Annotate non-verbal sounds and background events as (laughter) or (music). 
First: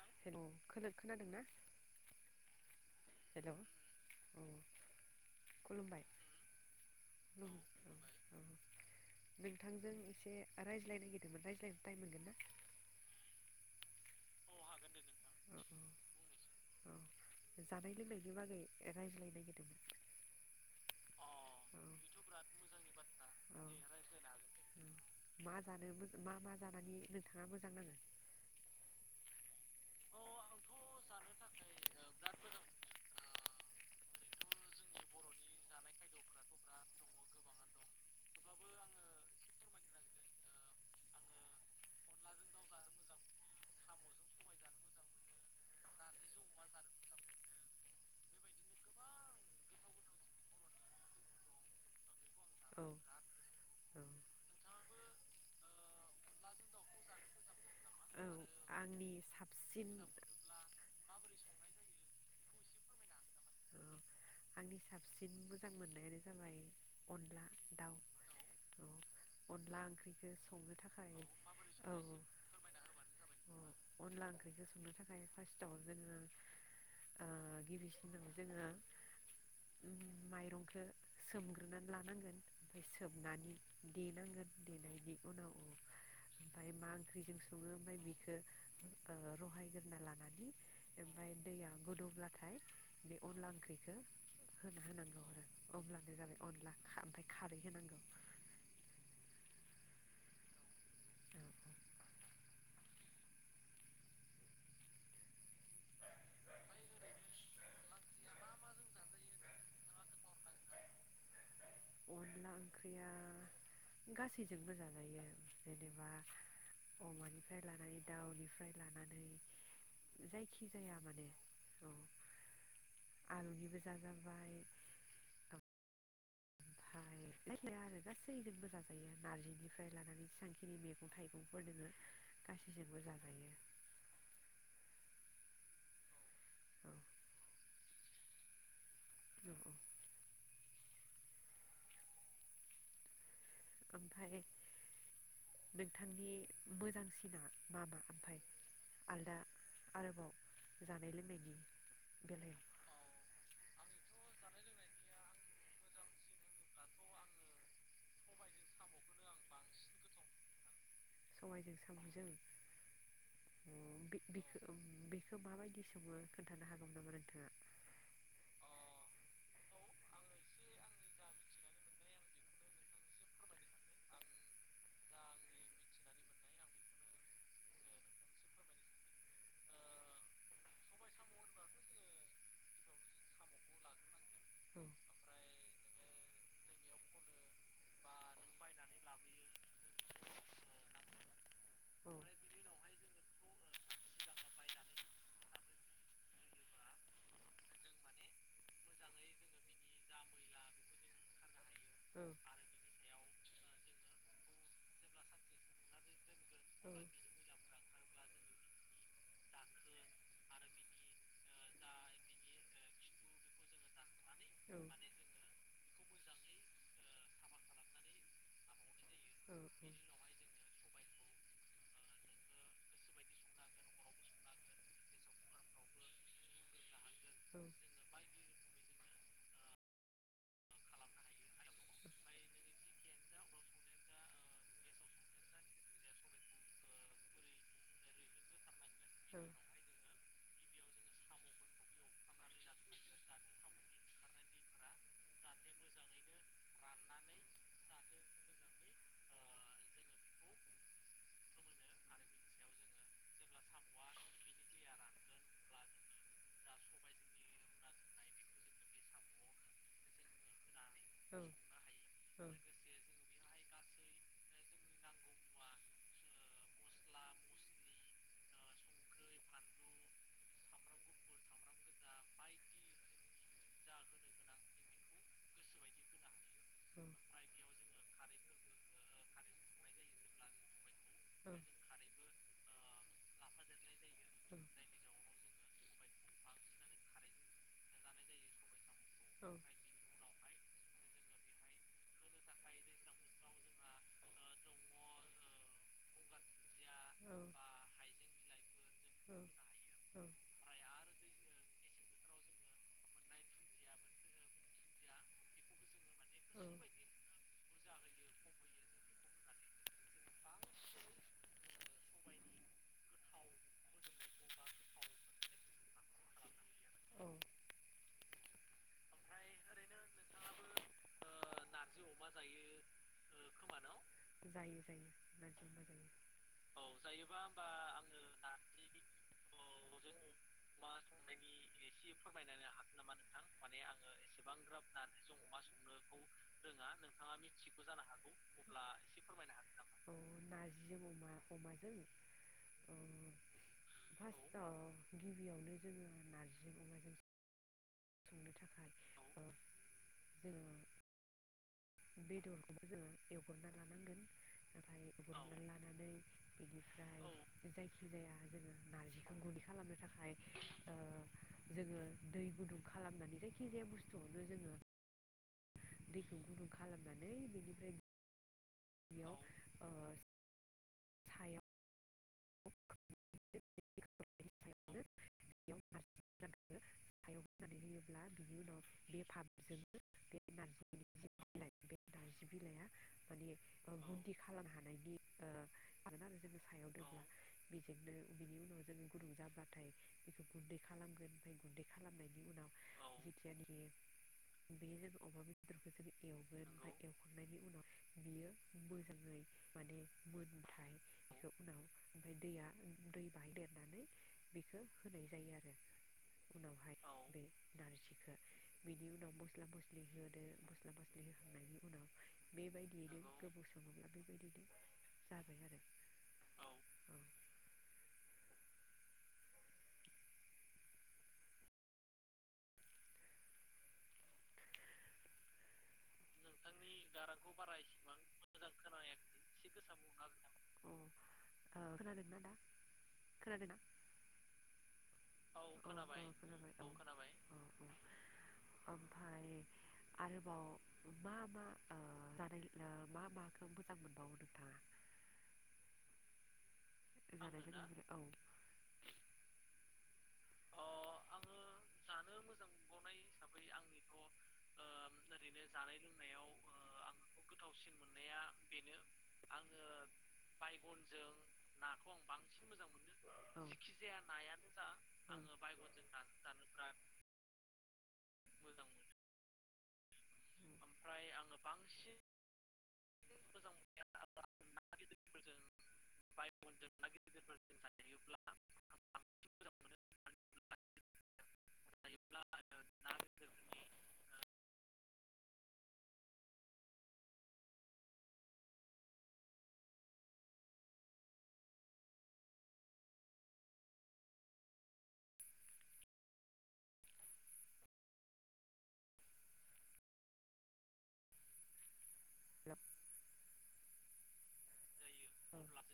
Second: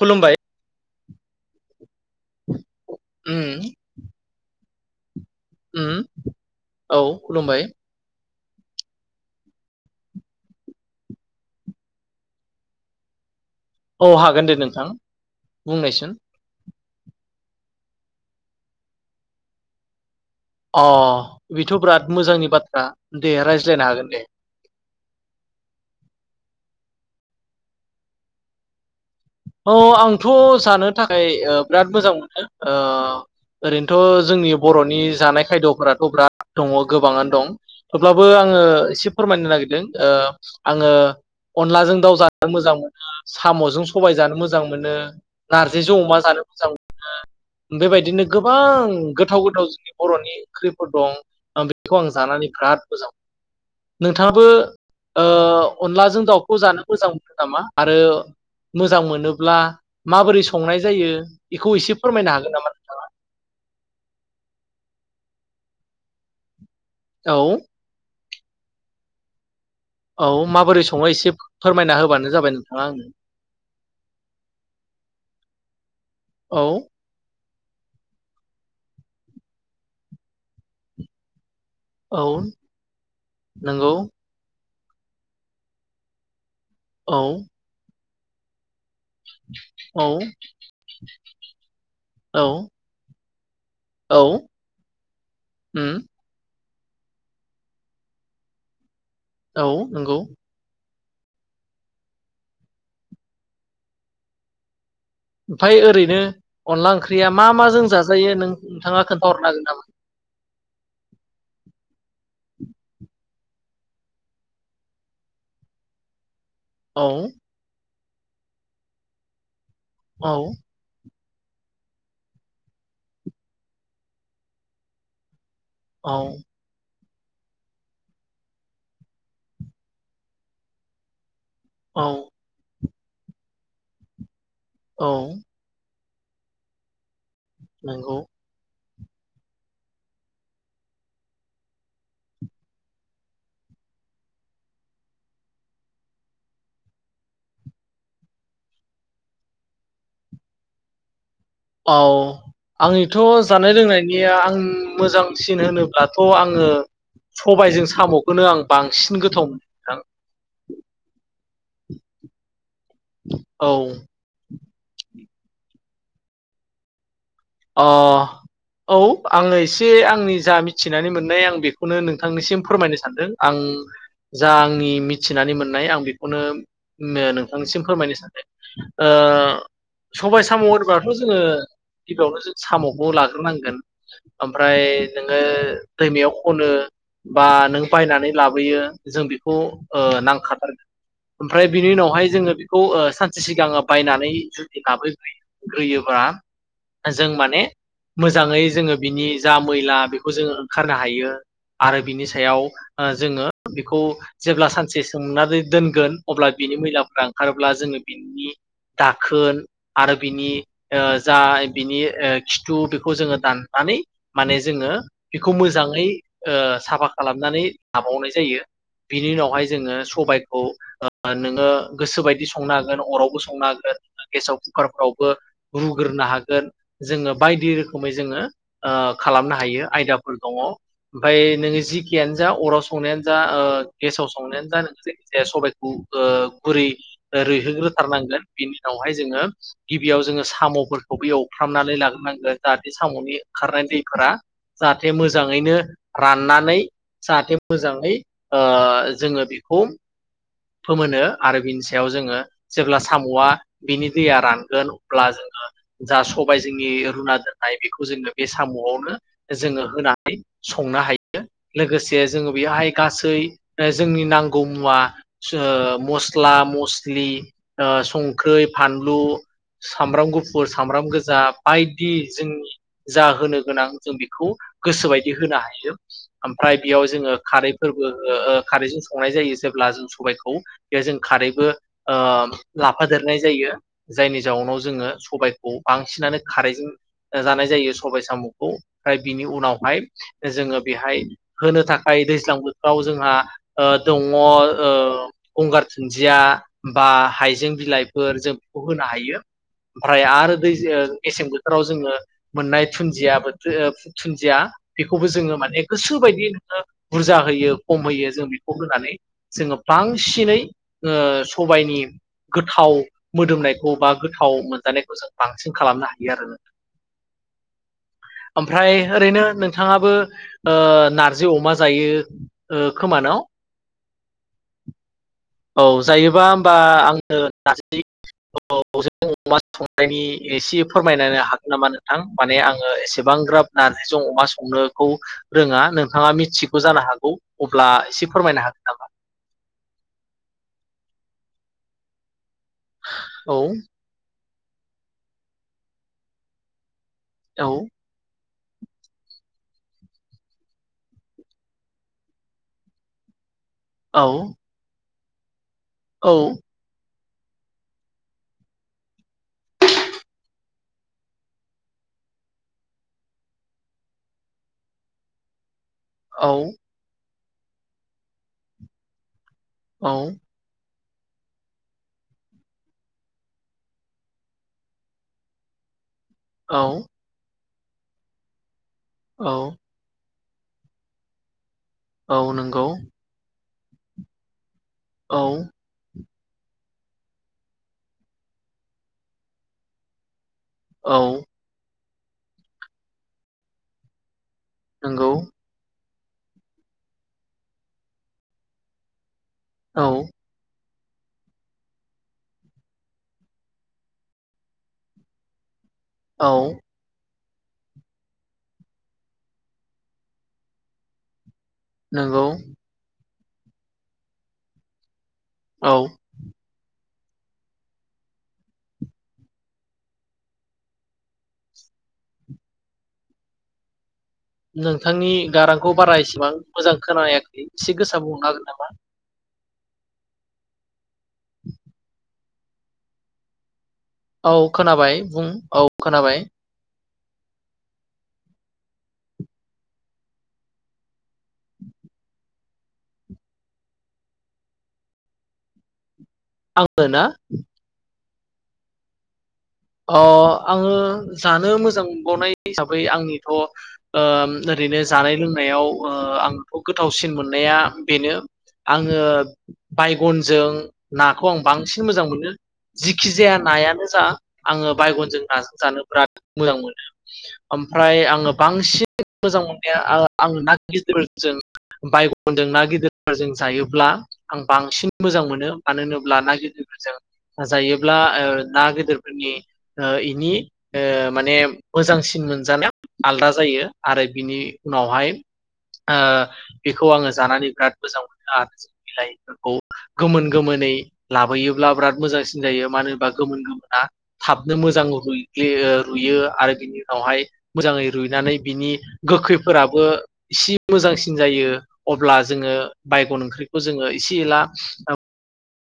खुलुमबाय हेल' खोलो खोनादोंनाा उम हेल' औ खुलुमबाय ओम औ खुलुमबाय (inaudible) नोंथांजों एसे रायज्लायनो नागिरदोंमोन रायज्लायनो टाइम मोनगोन ना औ हागोन दे नोंथां औ बुंनायसुन। औ जानाय लोंनायनि बागै रायज्लायनो नागिरदोंमोन अ बेथ' बिराद मोजांनि बाथ्रा दे औ औ रायज्लायनो हागोन दे मा जानो मोजां‌ जानानै नोंथाङा मोजां नाङो औ आंथ' जानो थाखाय बिराद मोजां मोनो ओरैनोथ' जोंनि बर'नि जानाय खायद'फोराथ' बिराद दङ गोबाङानो दं थेवब्लाबो आङो एसे फोरमायनो नागिरदों आङो अनलाजों दाउ जानो मोजां मोनो साम'जों सबाय जानो मोजां मोनो नारजिजों अमा जानो मोजां मोनो बेबायदिनो गोबां गोथाव गोथाव जोंनि बर'नि ओंख्रिफोर दं बेखौ आं जानानै बिराद औ मोजां मोनो औ नोंथाङाबो ओ अनलाजों दाउखौ जानो मोजां मोनो नामा आरो औ मोजां आंनि मोनोब्ला साबसिन माबोरै संनाय जायो बेखौ एसे फोरमायनो हागोन नामा नोंथाङा आंनि साबसिन मोजां मोननायानो जाबाय औ अनला दाउ (unintelligible) ओंख्रिखौ औ संनो माबोरै सङो थाखाय एसे औ फोरमायना होबानो जाबाय नोंथाङा आंनो अनला ओंख्रिखौ संनो थाखाय फार्स्टआव जोङो औ ओ गिबिसिनाव जोङो माइरंखौ सोमग्रोना औ लानांगोन ओमफ्राय सोबनानै नंगौ देनांगोन देनायनि उनाव ओमफ्राय मा औ ओंख्रिजों सङो ओमफ्राय बेखौ रहायग्रा औ लानानै ओमफफ्राय दैया औ गोदौब्लाथाय बे अनला ओंख्रि औ बेखौ होना होनांगौ आरो उम अब्लानो जाबाय अनला ओमफ्राय खारै होनांगौ औ नंगौ ओमफाय ओरैनो अनला ओंख्रिया मा मा जों जाजायो नों नोंथाङा खोन्थाहरनो हागोन नामा (inaudible) अनला ओंख्रिया गासैजोंबो जाजायो जेनेबा औ अमानिफ्राय लानानै दाउनिफ्राय लानानै औ जायखि जाया माने आलुनिबो जाजाबाय औ फ्राय‌ आरो गासैजोंबो जाजायो नारजिनिफ्राय लानानै जेसेबांखिनि मैगं थाइगं फोरनोङो औ गासैजोंबो जाजायो औ औ नोंगौ (unintelligible) ओमफाय नोंथांनि मोजांसिना मा मा ओमफाय आलदा आरोबाव जानाय लोंनायनि औ बेलायाव आंनिथ' जानाय लोंनायनिया आं मोजां सिन होनोब्लाथ' आङो सबायजों साम'खौनो आं बांसिन गोथाव मोनो नोंथां सबायाइजों साम'जों औ बिख बेखौ माबायदि सङो खोन्थानो हागौमोन नामा नोंथां आ अ औ आङो एसे आंनि जा मिथिनानै मोननाय आं बेखौनो नोंथांनिसिम फोरमायनो सानदों आं उम जा आंनि मिथिनानै मोननाय आं बेखौनो नोंथांनिसिम फोरमायनो सानदों ओ सबाय साम' होनबाथ' जोङो गिबियावनो जो साम'खौ लाग्रोनांगोन ओमफ्राय नोङो दैमायाव खनो बा नों बायनानै लाबोयो जों बेखौ ओ नांखाथारगोन ओमफ्राय बिनि औ उनावहाय जोङो बेखौ ओ सानसे सिगां बायनानै जुदि लाबोग्रोग्रोयोबा (unintelligible) जों माने मोजाङै जोङो बिनि जा मैला बेखौ जोङो ओंखारनो हायो आरो बिनि सायाव जोङो बेखौ जेब्ला सानसे सोमनानै दोनगोन अब्ला बिनि मैलाफ्रा ओंखारोब्ला जोङो बिनि दाखोन आरो बिनि ओ जा बिनि ओ खिथु बेखौ जोङो दाननानै माने जोङो बेखौ मोजाङै ओ साफा खालामनानै लाबावनाय जायो बिनि उनावहाय जोङो सबायखौ नोङो गोसो बायदि संनो हागोन अरावबो संनो हागोन गेसाव कुकारफोरावबो रुग्रोनो हा गोन जोङो बायदि रोखोमै जोङो ओ खालामनो हायो आयदाफोर दङ ओमफ्राय नोङो जिखेयानो जा अराव संनायानो जा ओ गेसा व संनायानो जा जे नोङो सबाइखौ गुरै रैहोग्रोथारनांगोन बिनि उनावहाय जोङो गिबियाव जोङो साम' खौबो एवफ्रामनानै लाग्रोनांगोन जाहाथे साम'नि ओंखारनाय दैफोरा जाहाथे मोजाङैनो राननानै जाहाथे मोजाङै ओ जोङो बेखौ फोमोनो आरो बिनि सायाव जोङो जेब्ला साम'आ बिनि दैया रानगोन अब्ला जोङो जा सबाय जोंनि रुना दोननाय बेखौ जोङो बे साम'आवनो जोङो होनानै संनो हायो लोगोसे जोङो बेयावहाय गासै जोंनि नांगौ मुवा ओ मस्ला मस्लि, ओ संख्रै, फानलु, सामब्राम गु फुर, सामब्राम गोजा बायदि जोंनि जा होनो गोनां जों बेखौ गोसोबायदि होनो हायो ओमफ्राय बेयाव जोङो खारैफोरबो ओ खारैजों संनाय जायो जेब्ला जों सबायखौ बे जों खारैबो ओ लाफादेरनाय जायो जायनि जाउनाव जोङो खौ बांसिनानो खारैजों जानाय जायो सबाइ साम'खौ ओमफ्राय बिनि उनावहाय जोङो बेहाय होनो थाखाय दैज्लां बोथोराव जोंहा दङ ओ गंगार दुन्दिया बा हायजें बिलाइफोर जों बेखौ होनो हायो। औ ओमफ्राय आरो दै मेसें बोथोराव जोङो मोननाय दुुन्दिया बो दुुनदिया बेखौबो जोङो माने गोसो बायदि औ नोङो बुरजा होयो खम होयो जों बेखौ होनानै जोङो बांसिनै ओ सबायनि गोथाव मोदोमनायखौ बा गोथाव मोन जानायखौ जों बांसिन खालामनो हायो आरो नोंथां (inaudible) ओमफ्राय ओरैनो नोंथाङाबो ओ नारजि अमा जायो ओ खोमान? जायो जायो। नारजि औ अमा जायो जायोबा होमबा आंनो (inaudible) अमा संनायनि एसे फोरमायनो हागोन नामा नोंथां माने आङो एसेबां एफाग्राब नारजिजों अमा संनोखौ रोङा नोंथाङा मिथिगौ जानो हागौ अब्ला एसे फोरमायनो हागोन नामा? अ नारजिजों अमा अमाजों ओ औ फार्स्टआव गिबियावनो जोङो नारजिजों अमाजों औ संनो थाखाय जोङो बेदरखौबो जों एव औ (inaudible) (inaudible) दै गुदुं खालामनानै जायखि जाया बुस्थुआवनो जोङो दैखौ औ गुदुं खालामनानै बेनिफ्राय बेयाव ओ औ। (unintelligible) (inaudible) औ सायाव औ (inaudible) औ नंगौ औ (inaudible) बेजोंनो बिनि उनाव जोङो गुदुं जाब्लाथाय बेखौ गुन्दै औ खालामगोन ओमफ्राय गुन्दै खालामनायनि उनाव जिथिया नों बेयो जों नंगौ अमा बेदरखौ जों एवगोन आरो एवखांनायनि उनाव बियो मोजाङै माने औ मोनबाथाय उनाव ओमफ्राय दैया दै बाहायदेरनानै बेखौ होनाय जायो आरो। औ उनावहाय (inaudible) नारजिखौ बिनि उनाव मस्ला मस्लि होदो मस्ला मस्लि होखांनायनि उनाव नंगौ बेबायदियैनो गोबाव सङोब्ला बेबायदियनो जागोन औ नोंथांनि गारांखौ बारा एसेबां मोजां खोनायाखै एसे गोसा बुंहरनो हागोन नामा? खोनादोंना नोंथां खोनादोंना औ खोनाबाय बुं औ खोनाबाय। (inaudible) आरोबाव मा मा ओ जानाय मा माखौ मोजां मोनबावो नोंथाङा? (inaudible) आङो ना (inaudible) अ आङो जानो मोजां मोनबावनाय हिसाबै आंनिथ' ओरैनो जानाय लोंनायाव ओ आंथ' गोथावसिन मोननाया बेनो आङो बायगनजों नाखौ आं बांसिन मोजां मोनो जिखि जाया औ नायानो जा आङो बायगनजों नाजों जानो बिराद मोजां मोनो। ओमफ्राय आङो बांसिन मोजां मोननाया आं आं ना गिदिरजों बायगनजों ना गिदिरफोरजों जायोब्ला आं बांसिन (inaudible) मोजां मोनो मानो होनोब्ला ना गिदिरफोरजों जायोब्ला ना गिदिर बेनि इनि ओ माने मोजांसिन मोनजानाया आलदा जायो। आरो बिनि उनावहाय ओ बेखौ आङो जानानै बिराद मोजां मोनो आरो जों बिलाइफोरखौ गोमोन गोमोन नै लाबोयोब्ला बिराद मोजांसिन जायो। मानो होनबा गोमोन गोमोना थाबनो मोजां रुइयो रुइयो आरो बिनि उनावहाय मोजाङै रुइनानै बिनि गोखैफोराबो इसे मोजांसिन जायो। अब्ला जोङो बायगन ओंख्रिखौ जोङो एसे एला हेल' औ